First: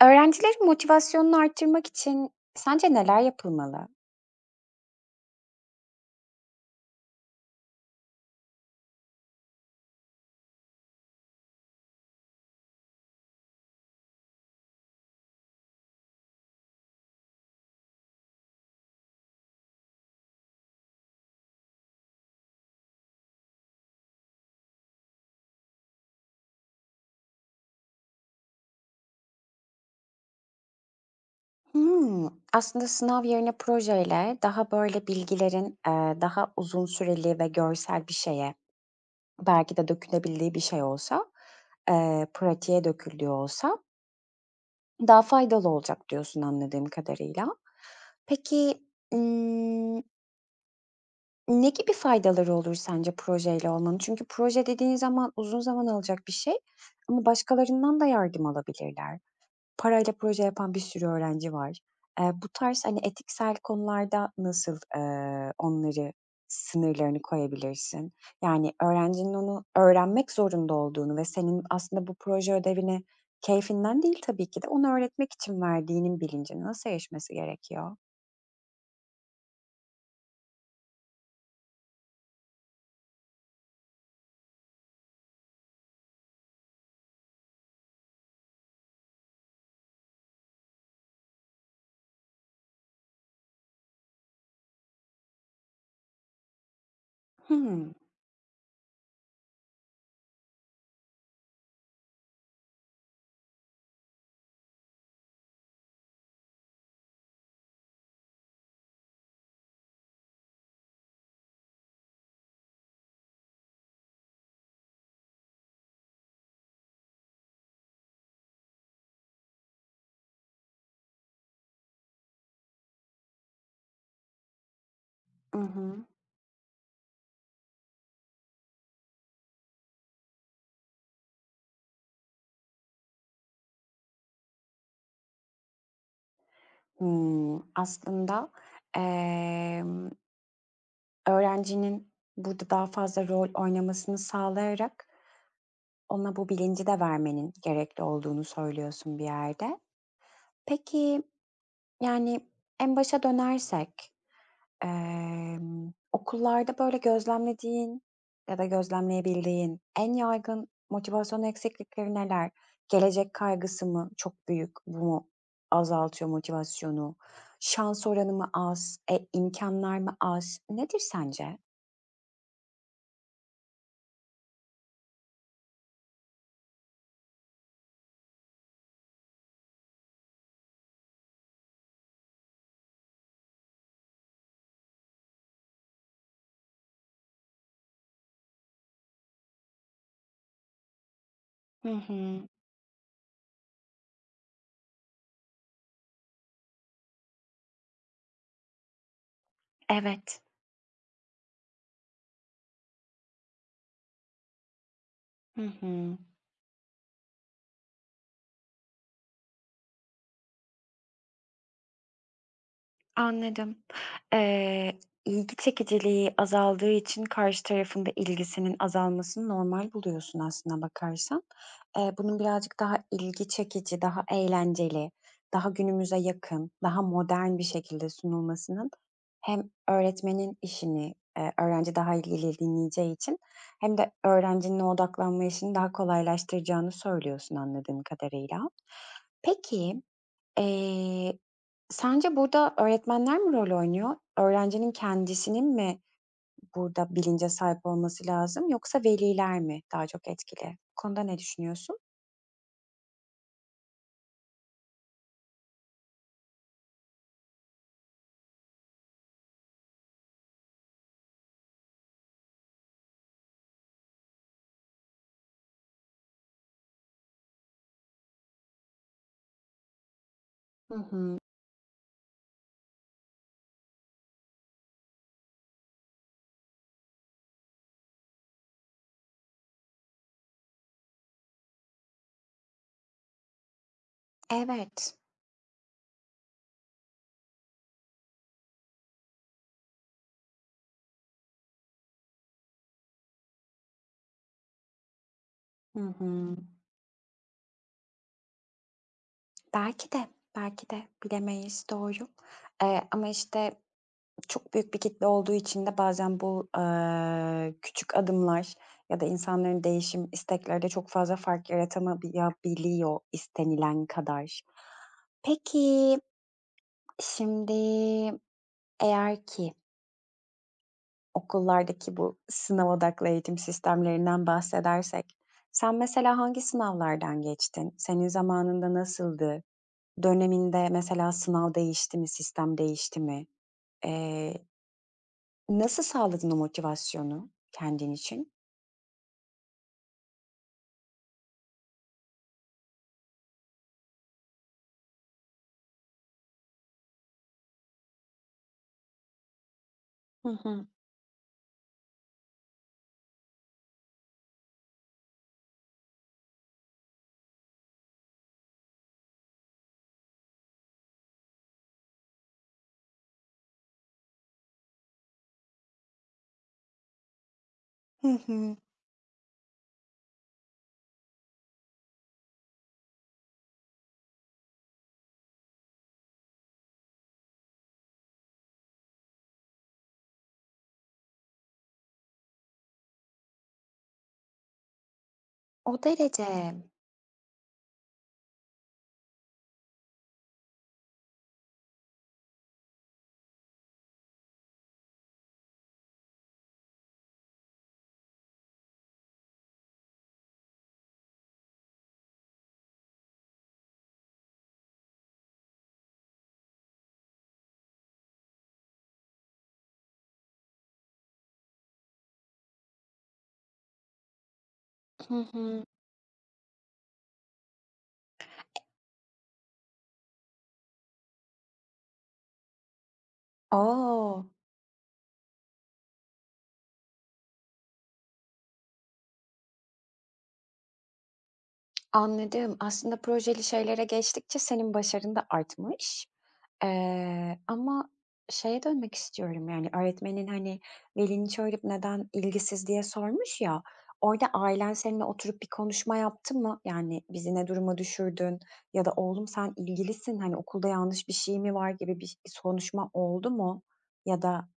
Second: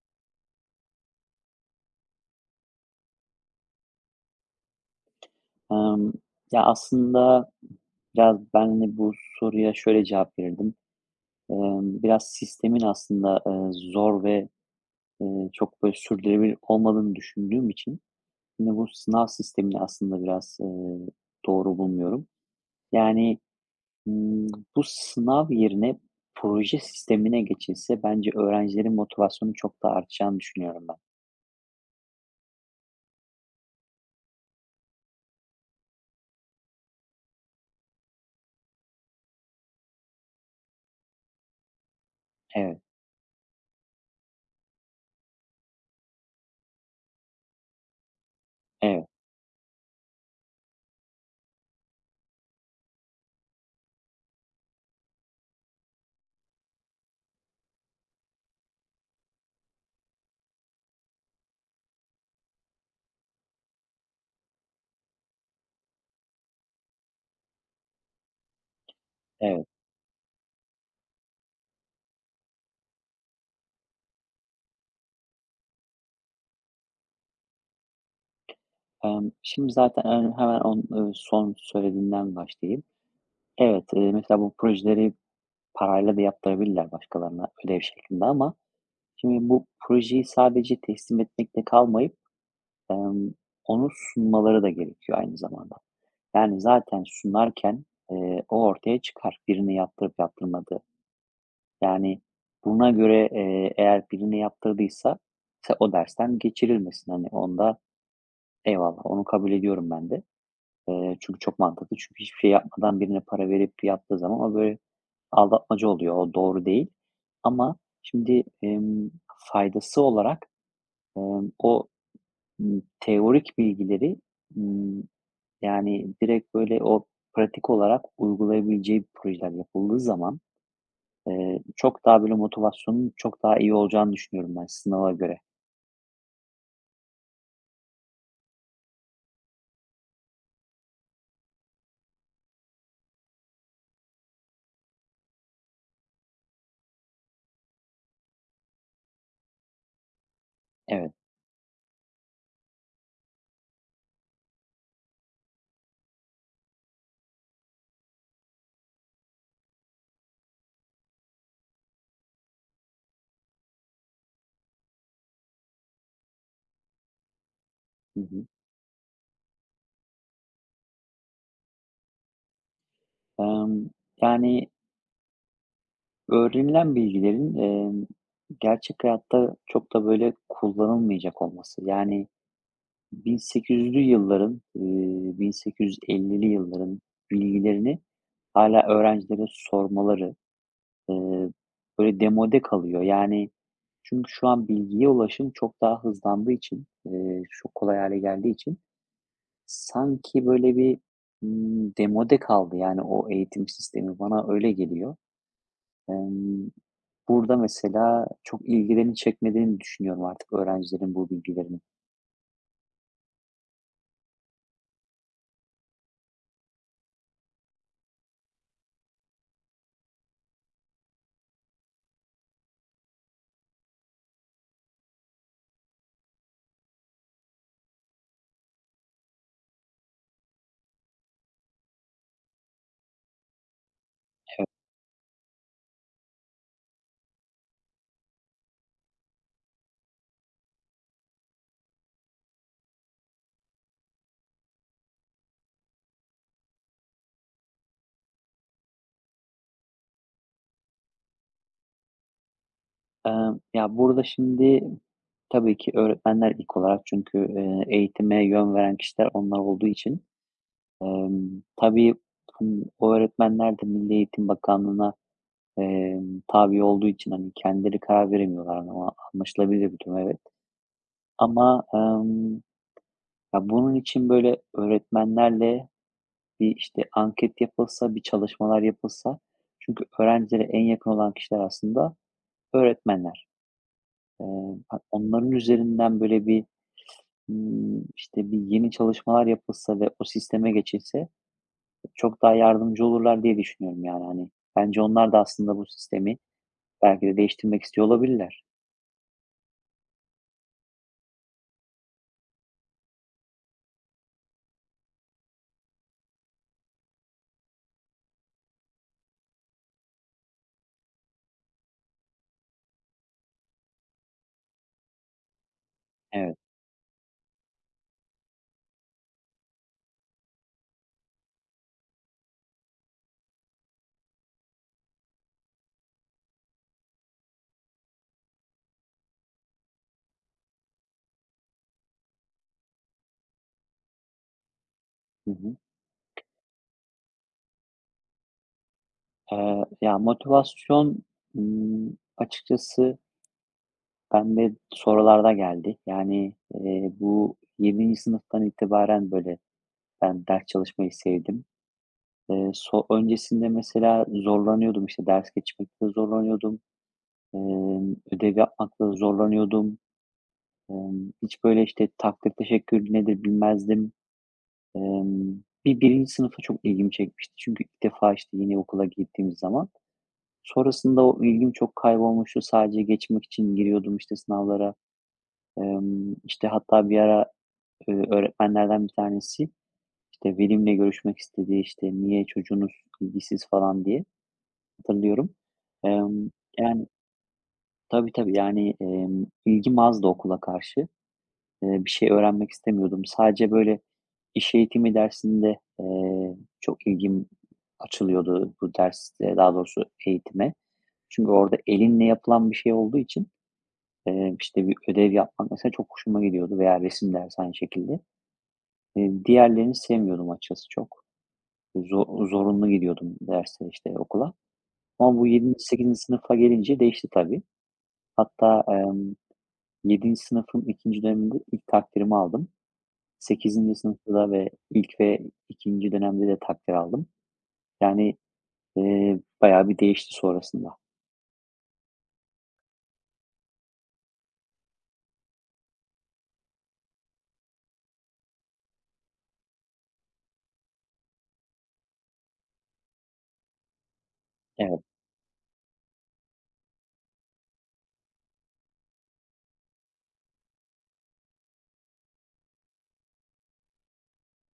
Öğrencilerin motivasyonunu arttırmak için sence neler yapılmalı? Emm, Ya, aslında biraz ben, hani, bu soruya şöyle cevap verirdim. Biraz sistemin aslında, zor ve, çok böyle sürdürülebilir olmadığını düşündüğüm için yine bu sınav sistemini aslında biraz, doğru bulmuyorum. Yani, ımm, bu sınav yerine proje sistemine geçilse bence öğrencilerin motivasyonu çok daha artacağını düşünüyorum ben. Hımm, aslında sınav yerine projeyle daha, böyle, bilgilerin, daha uzun süreli ve görsel bir şeye, belki de dökülebildiği bir şey olsa, Evet, pratiğe döküldüğü olsa daha faydalı olacak diyorsun anladığım kadarıyla. Peki, evet, ımm, ne gibi faydaları olur sence projeyle olmanın? Çünkü proje dediğin zaman uzun zaman alacak bir şey ama başkalarından da yardım alabilirler. Parayla proje yapan bir sürü öğrenci var. Bu tarz, hani, etiksel konularda nasıl, onları sınırlarını koyabilirsin? Yani öğrencinin onu evet. öğrenmek zorunda olduğunu ve senin aslında bu proje ödevini keyfinden değil tabii ki de onu öğretmek için verdiğinin bilincine nasıl erişmesi gerekiyor? Şimdi zaten, hemen on son söylediğinden başlayayım. Evet, mesela bu projeleri parayla da yaptırabilirler başkalarına ödev şeklinde ama şimdi bu projeyi sadece teslim etmekle kalmayıp, emm, onu sunmaları da gerekiyor aynı zamanda. Yani zaten sunarken, Hımm. O ortaya çıkar, birini yaptırıp yaptırmadığı. Yani buna göre, eğer birini yaptırdıysa mesela o dersten geçirilmesin. Hani, onda eyvallah, onu kabul ediyorum ben de. Çünkü çok mantıklı. Çünkü hiçbir şey yapmadan birine para verip yaptığı zaman o böyle aldatmaca oluyor, o doğru değil ama şimdi, faydası olarak, o, teorik bilgileri, ımm, I hı. yani, direkt, böyle, o pratik olarak uygulayabileceği projeler yapıldığı zaman, çok daha, böyle, motivasyonun çok daha iyi olacağını düşünüyorum ben sınava göre. Hımm, aslında, emm, öğrencinin burada daha fazla rol oynamasını sağlayarak ona bu bilinci de vermenin gerekli olduğunu söylüyorsun bir yerde. Evet. Peki, yani, en başa dönersek, okullarda böyle gözlemlediğin ya da gözlemleyebildiğin en yaygın motivasyon eksiklikleri neler? Gelecek kaygısı mı çok büyük, bu mu azaltıyor motivasyonu? Şans Hı oranı hı. mı az? E, imkânlar mı az? Nedir sence? Emm, Yani, öğrenilen bilgilerin, gerçek hayatta çok da, böyle, kullanılmayacak olması, yani, 1800'lü yılların, 1850'li yılların bilgilerini hâlâ öğrencilere sormaları, eee, Hı böyle, hı. demode kalıyor. Yani, çünkü şu an bilgiye ulaşım çok daha hızlandığı için, çok kolay hâle geldiği için Evet. sanki, böyle, bir, demode kaldı, yani, o eğitim sistemi. Bana öyle geliyor. Hı hı. Emm, Burada mesela çok ilgilerini çekmediğini düşünüyorum artık öğrencilerin bu bilgilerinin. Anladım. Eee, ilgi çekiciliği azaldığı için karşı tarafın da ilgisinin azalmasını normal buluyorsun aslına bakarsan. Bunun birazcık daha ilgi çekici, daha eğlenceli, daha günümüze yakın, daha modern bir şekilde sunulmasının hem öğretmenin işini öğrenci daha ilgili dinleyeceği için hem de öğrencinin o odaklanma işini daha kolaylaştıracağını söylüyorsun anladığım kadarıyla. Peki, Eee, sence burada öğretmenler mi rol oynuyor? Öğrencinin kendisinin mi burada bilince sahip olması lazım yoksa veliler mi daha çok etkili? Bu konuda ne düşünüyorsun? Ya, burada şimdi tabii ki öğretmenler ilk olarak çünkü, eğitime yön veren kişiler onlar olduğu için, tabii, hani, o öğretmenler de Milli Eğitim Bakanlığı'na, tabi olduğu için, hani, kendileri karar veremiyorlar ama anlaşılabilir bir durum, evet. Hı hı. Ama, ya, bunun için, böyle, öğretmenlerle bir, işte, anket yapılsa, bir çalışmalar yapılsa çünkü öğrencilere en yakın olan kişiler aslında öğretmenler. Eee, ha Evet. onların üzerinden, böyle, bir işte, bir yeni çalışmalar yapılsa ve o sisteme geçilse çok daha yardımcı olurlar diye düşünüyorum, yani, hani. Bence onlar da aslında bu Hı sistemi hı. belki de değiştirmek istiyor olabilirler. Belki de, belki de bilemeyiz, doğru. Ama işte çok büyük bir kitle olduğu için de bazen bu, küçük adımlar ya da insanların değişim istekleri çok fazla fark yaratamayabiliyor istenilen kadar. Peki, Evet. şimdi eğer ki okullardaki bu sınav odaklı eğitim sistemlerinden bahsedersek, sen mesela hangi sınavlardan geçtin? Senin zamanında nasıldı? Döneminde mesela sınav değişti mi, sistem değişti mi? Eee, Hı hı. Nasıl sağladın o motivasyonu kendin için? Ya, motivasyon, açıkçası bende sorularda geldi. Yani, bu yedinci sınıftan itibaren, böyle, ben Hı ders hı. çalışmayı sevdim. Öncesinde mesela zorlanıyordum, işte, ders geçmekte zorlanıyordum, ödev yapmakta zorlanıyordum. Hiç böyle, işte, takdir teşekkür nedir bilmezdim. Birinci sınıfta çok ilgimi çekmişti. Çünkü ilk Hı defa, işte, hı. yeni okula gittiğimiz zaman. Sonrasında o ilgim çok kaybolmuştu. Sadece geçmek için giriyordum, işte, sınavlara. İşte, hatta bir ara, öğretmenlerden bir tanesi, işte, velimle görüşmek istedi, işte, "Niye çocuğunuz ilgisiz?" falan diye hatırlıyorum. O Emm, derece. Yani, tabii, tabii. Yani, ilgim azdı okula karşı. Bir şey öğrenmek istemiyordum. Sadece böyle iş eğitimi dersinde, çok ilgim açılıyordu bu derste, daha doğrusu eğitime. Çünkü orada elinle yapılan bir şey olduğu için, işte, bir ödev yapmak mesela çok hoşuma gidiyordu veya resim dersi aynı şekilde. Diğerlerini sevmiyordum açıkçası çok. Zorunlu gidiyordum derse, işte, okula. Hı Ama bu 7 hı. sekizinci sınıfa gelince değişti tabii. Hatta, 7. sınıfın 2. döneminde ilk takdirimi aldım. Sekizinci O! sınıfta ve ilk ve ikinci dönemde de takdir aldım. Yani, bayağı bir değişti sonrasında. Anladım. Aslında projeli şeylere geçtikçe senin başarın da artmış. Ama şeye dönmek istiyorum, yani, öğretmenin, hani, "Velini çağırıp neden ilgisiz?" diye sormuş ya, orada ailen Evet. seninle oturup bir konuşma yaptı mı? Yani, "Bizi ne duruma düşürdün?" ya da "Oğlum sen ilgilisin, hani, okulda yanlış bir şey mi var?" gibi bir konuşma oldu mu? Ya da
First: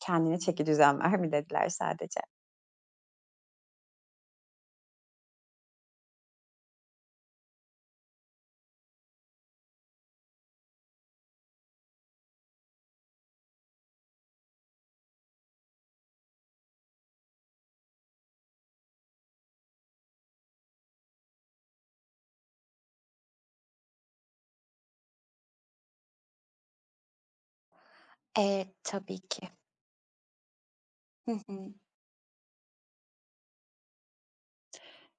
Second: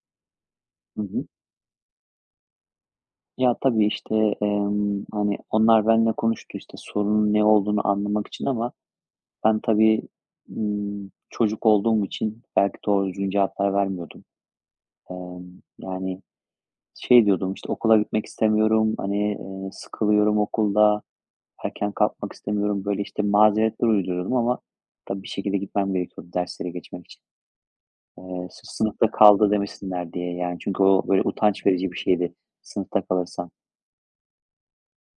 "Kendine çeki düzen Hı ver." hı. mi dediler sadece? Ya, tabii, işte, hani, onlar benimle konuştu, işte, sorunun ne olduğunu anlamak için ama ben tabii, çocuk olduğum için belki doğru düzgün cevaplar vermiyordum. Yani, şey diyordum, işte, "Okula gitmek istemiyorum, hani, sıkılıyorum okulda." Erken kalkmak istemiyorum. Böyle, işte, mazeretler uyduruyordum ama tabii bir şekilde gitmem gerekiyordu derslere geçmek için. Sırf sınıfta Tabii ki. kaldı demesinler diye, yani, çünkü o, böyle, Hı utanç hı. verici bir şeydi sınıfta kalırsan.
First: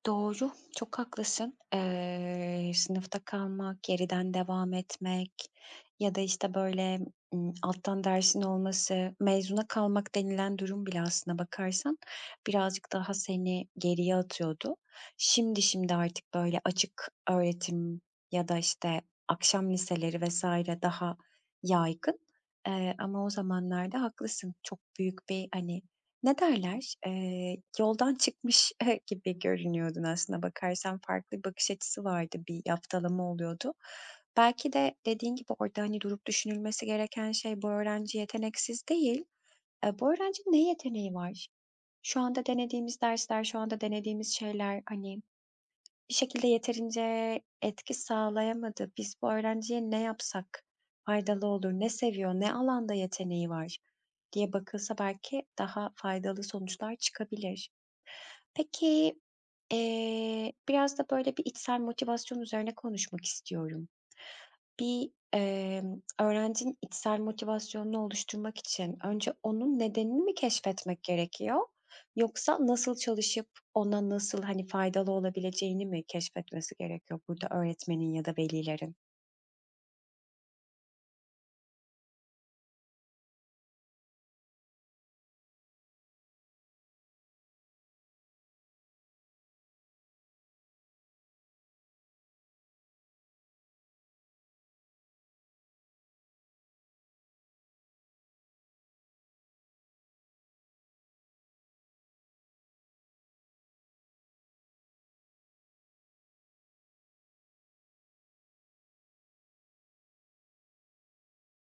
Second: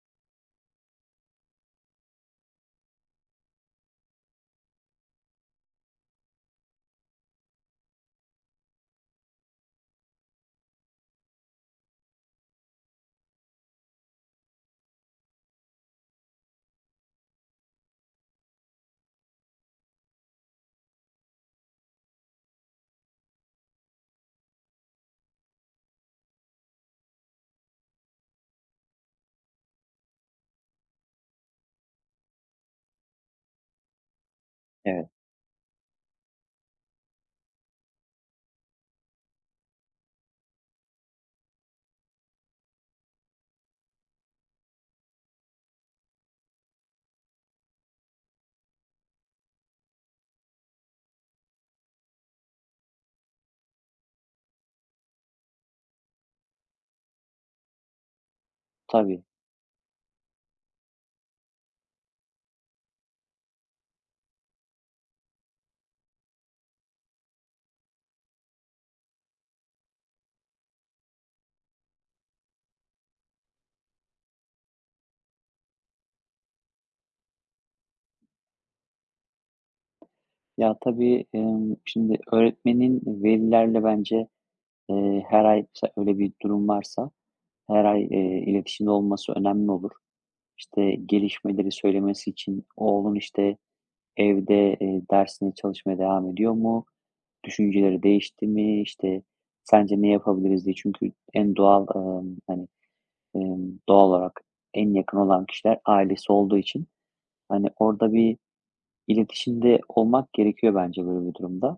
Doğru, çok haklısın. Sınıfta kalmak, geriden devam etmek ya da, işte, böyle, alttan dersin olması, mezuna kalmak denilen durum bile aslına bakarsan birazcık daha seni geriye atıyordu. Şimdi artık, böyle, açık öğretim ya da, işte, akşam liseleri vesaire daha yaygın, ama o zamanlarda haklısın. Çok büyük bir, hani ne derler? Yoldan çıkmış gibi görünüyordun aslında bakarsan. Farklı bir bakış açısı vardı, bir yaftalama oluyordu. Belki de Evet, dediğin gibi orada, hani, durup düşünülmesi gereken şey bu öğrenci yeteneksiz değil. Bu öğrencinin ne yeteneği var? Şu anda denediğimiz dersler, şu anda denediğimiz şeyler, hani bir şekilde yeterince etki sağlayamadı. Biz bu öğrenciye ne yapsak faydalı olur, ne seviyor, ne alanda yeteneği var diye bakılsa belki daha faydalı sonuçlar çıkabilir. Peki, tabii. Biraz da böyle bir içsel motivasyon üzerine konuşmak istiyorum. Bir, öğrencinin içsel motivasyonunu oluşturmak için önce onun nedenini mi keşfetmek gerekiyor yoksa nasıl çalışıp ona nasıl, hani, faydalı olabileceğini mi keşfetmesi gerekiyor burada öğretmenin ya da velilerin? Ya, tabii, şimdi öğretmenin velilerle bence, her ay mesela öyle bir durum varsa her ay, iletişimde olması önemli olur. İşte, gelişmeleri söylemesi için oğlun, işte, evde, dersine çalışmaya devam ediyor mu? Düşünceleri değişti mi? İşte, sence ne yapabiliriz diye. Çünkü en doğal, hani, doğal olarak en yakın olan kişiler ailesi olduğu için, hani, orada bir iletişimde olmak gerekiyor bence böyle bir durumda.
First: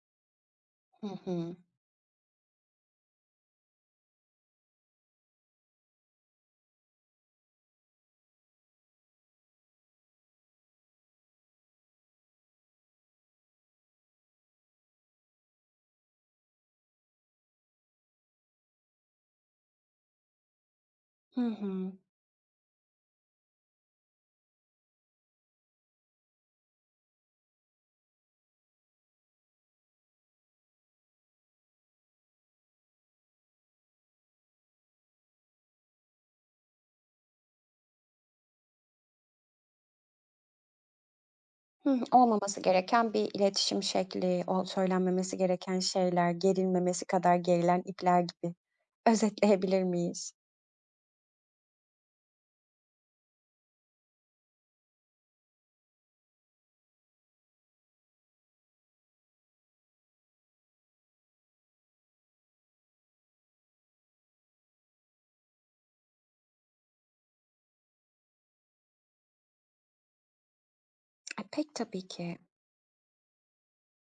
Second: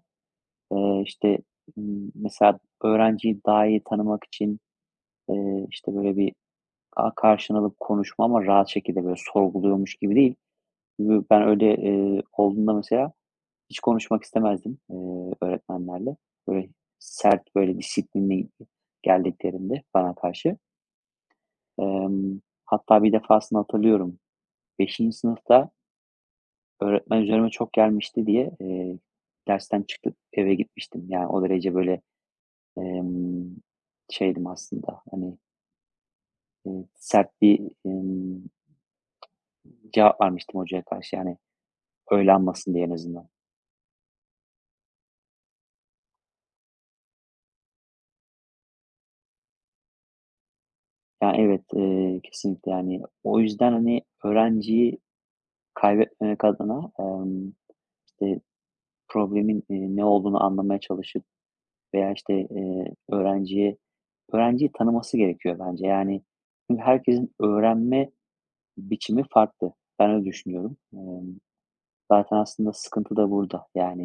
Hı İşte, hı. Mesela öğrenciyi daha iyi tanımak için, işte, böyle bir karşına alıp konuşma ama rahat şekilde, böyle, sorguluyormuş gibi değil. Ben öyle, olduğunda mesela hiç konuşmak istemezdim, öğretmenlerle. Böyle sert, böyle disiplinli geldiklerinde bana karşı. Hı hı. Emm, Hatta bir defasını hatırlıyorum. Beşinci sınıfta öğretmen üzerime çok gelmişti diye, dersten çıkıp eve gitmiştim. Yani o derece böyle, emm, şeydim aslında, hani, sert bir, emm, cevap vermiştim hocaya karşı, yani Hıh, öyle olmaması anmasın diye en gereken azından. bir iletişim şekli, o söylenmemesi gereken şeyler, gerilmemesi kadar gerilen ipler gibi. Özetleyebilir miyiz? Yani evet, kesinlikle yani o yüzden, hani, öğrenciyi kaybetmemek adına, işte, problemin, ne olduğunu anlamaya çalışıp veya, işte, öğrenciye öğrenciyi tanıması gerekiyor bence. Yani, çünkü herkesin öğrenme biçimi farklı. Ben öyle düşünüyorum. E, pek tabii Zaten ki. aslında sıkıntı da burada. Yani,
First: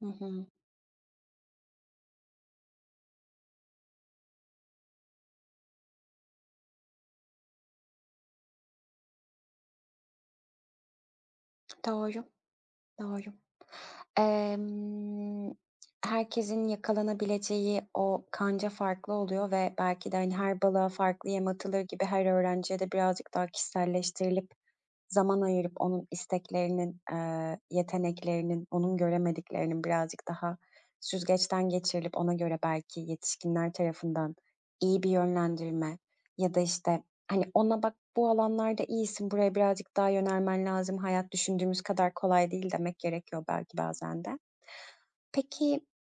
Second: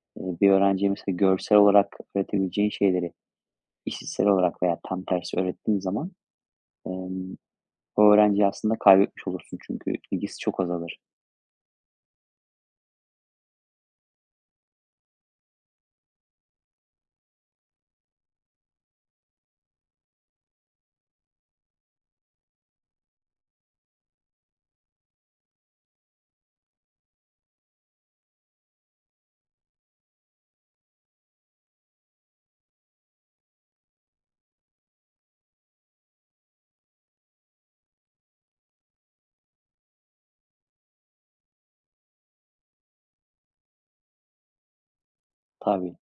Hı hı. bir öğrenciye mesela görsel olarak öğretebileceğin şeyleri işitsel olarak veya tam tersi öğrettiğin zaman, emm, o öğrenciyi aslında kaybetmiş olursun çünkü ilgisi çok azalır. Doğru, doğru. Emm, herkesin yakalanabileceği o kanca farklı oluyor ve belki de, hani, her balığa farklı yem atılır gibi her öğrenciye de birazcık daha kişiselleştirilip zaman ayırıp onun isteklerinin, yeteneklerinin, onun göremediklerinin birazcık daha süzgeçten geçirilip ona göre belki yetişkinler tarafından iyi bir yönlendirilme ya da, işte, hani, ona "Bak, bu alanlarda iyisin, buraya birazcık daha yönelmen lazım. Hayat düşündüğümüz kadar kolay değil." demek gerekiyor belki bazen de. Peki, Tabii.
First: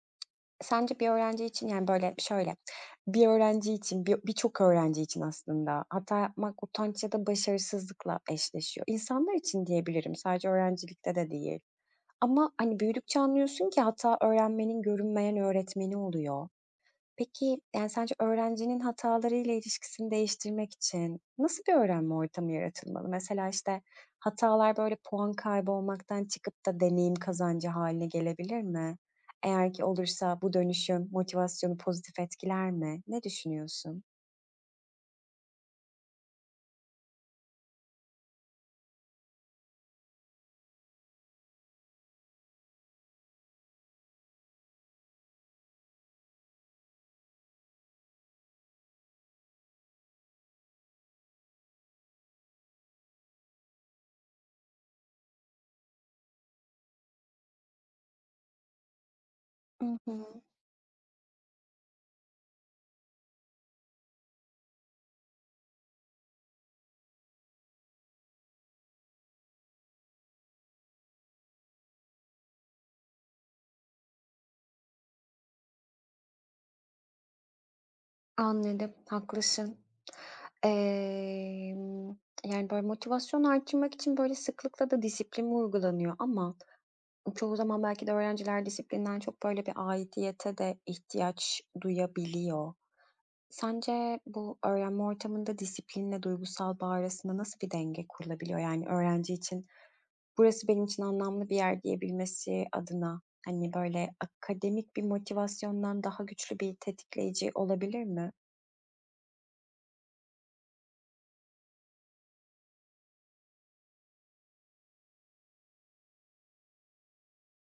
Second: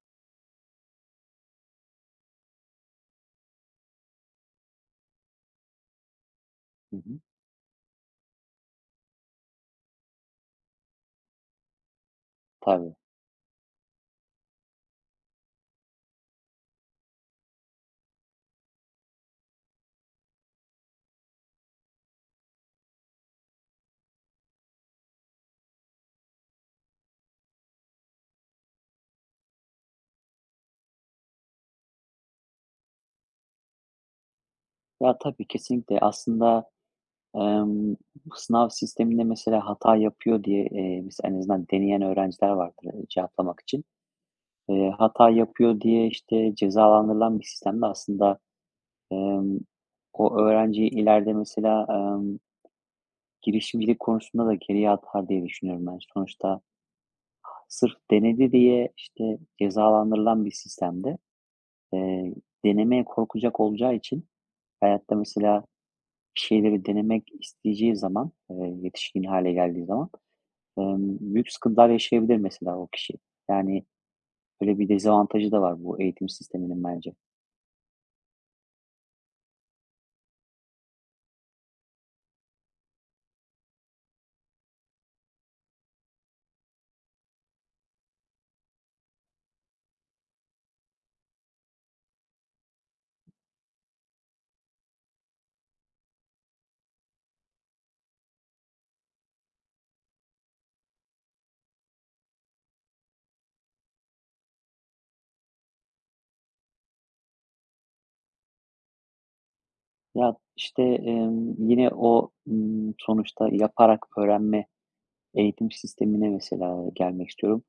sence bir öğrenci için, yani, böyle, şöyle, bir öğrenci için, birçok öğrenci için aslında hata yapmak Hı utanç ya hı. da başarısızlıkla eşleşiyor. İnsanlar için diyebilirim, sadece öğrencilikte de değil. Ama, hani, Tabii. büyüdükçe anlıyorsun ki hata öğrenmenin görünmeyen öğretmeni oluyor. Peki, yani, sence öğrencinin hatalarıyla ilişkisini değiştirmek için nasıl bir öğrenme ortamı yaratılmalı? Mesela, işte, hatalar, böyle, puan kaybı olmaktan çıkıp da deneyim kazancı haline gelebilir mi? Eğer ki olursa bu dönüşüm motivasyonu pozitif etkiler mi? Ne düşünüyorsun? Ya, tabii, kesinlikle. Aslında, Emm, sınav sisteminde mesela hata yapıyor diye, mesela en azından deneyen öğrenciler vardır, cevaplamak için. Hata yapıyor diye, işte, cezalandırılan bir sistemde aslında, emm, o öğrenciyi ileride mesela, girişimcilik konusunda da geriye atar diye düşünüyorum ben. Sonuçta sırf denedi diye, işte, Hı hı. cezalandırılan bir sistemde, eee, denemeye korkacak olacağı için hayatta mesela bir şeyleri denemek isteyeceği zaman, yetişkin hale geldiği zaman büyük sıkıntılar yaşayabilir mesela o kişi. Yani, böyle bir dezavantajı da var bu eğitim sisteminin bence. Anladım, haklısın. Emm, yani, böyle, motivasyon arttırmak için, böyle, sıklıkla da disiplin uygulanıyor ama çoğu zaman belki de öğrenciler disiplinden çok böyle bir aidiyete de ihtiyaç duyabiliyor. Sence bu öğrenme ortamında disiplinle duygusal bağ arasında nasıl bir denge kurulabiliyor? Yani öğrenci için burası benim için anlamlı bir yer diyebilmesi adına hani böyle akademik bir motivasyondan daha güçlü bir tetikleyici olabilir mi? Ya, işte, yine o, sonuçta yaparak öğrenme eğitim sistemine mesela gelmek istiyorum.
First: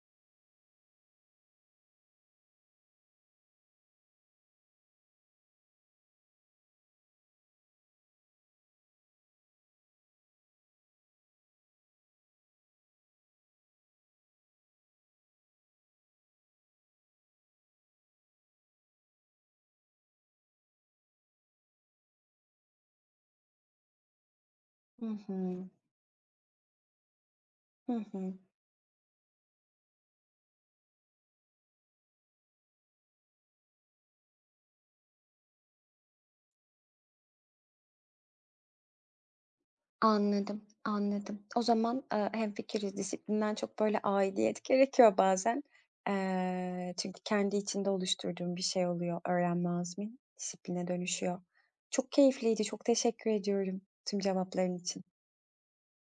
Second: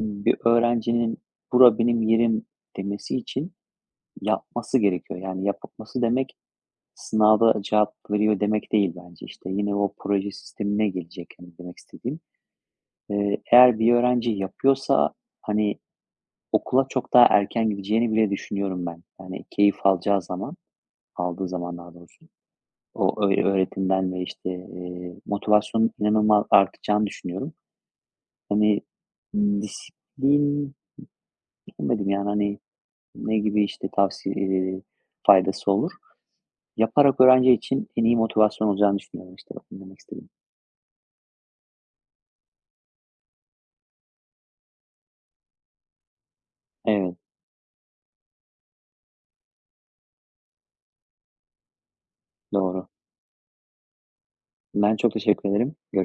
Bir öğrencinin "Bura benim yerim." demesi için yapması gerekiyor. Yani yapması demek sınavda cevap veriyor demek değil bence. İşte, yine o proje sistemine gelecek, yani demek istediğim. Eğer bir öğrenci yapıyorsa, hani, okula çok daha erken gideceğini bile düşünüyorum ben. Yani keyif alacağı zaman, aldığı zaman daha doğrusu o öğretimden ve, işte, Hı hı. motivasyonun inanılmaz artacağını düşünüyorum. Hı hı. Hani, disiplin bilemedim, yani, hani, ne gibi, işte, tavsiye faydası olur? Yaparak öğrenci için en iyi motivasyon olacağını düşünüyorum, işte, bak, ne demek istedim. Anladım, anladım. O zaman, hemfikiriz. Disiplinden çok böyle aidiyet gerekiyor bazen. Evet, Çünkü kendi içinde oluşturduğum bir şey oluyor öğrenme azmin, disipline dönüşüyor. Çok keyifliydi, çok doğru. teşekkür ediyorum tüm cevapların Ben için. çok teşekkür ederim. Görüşürüz.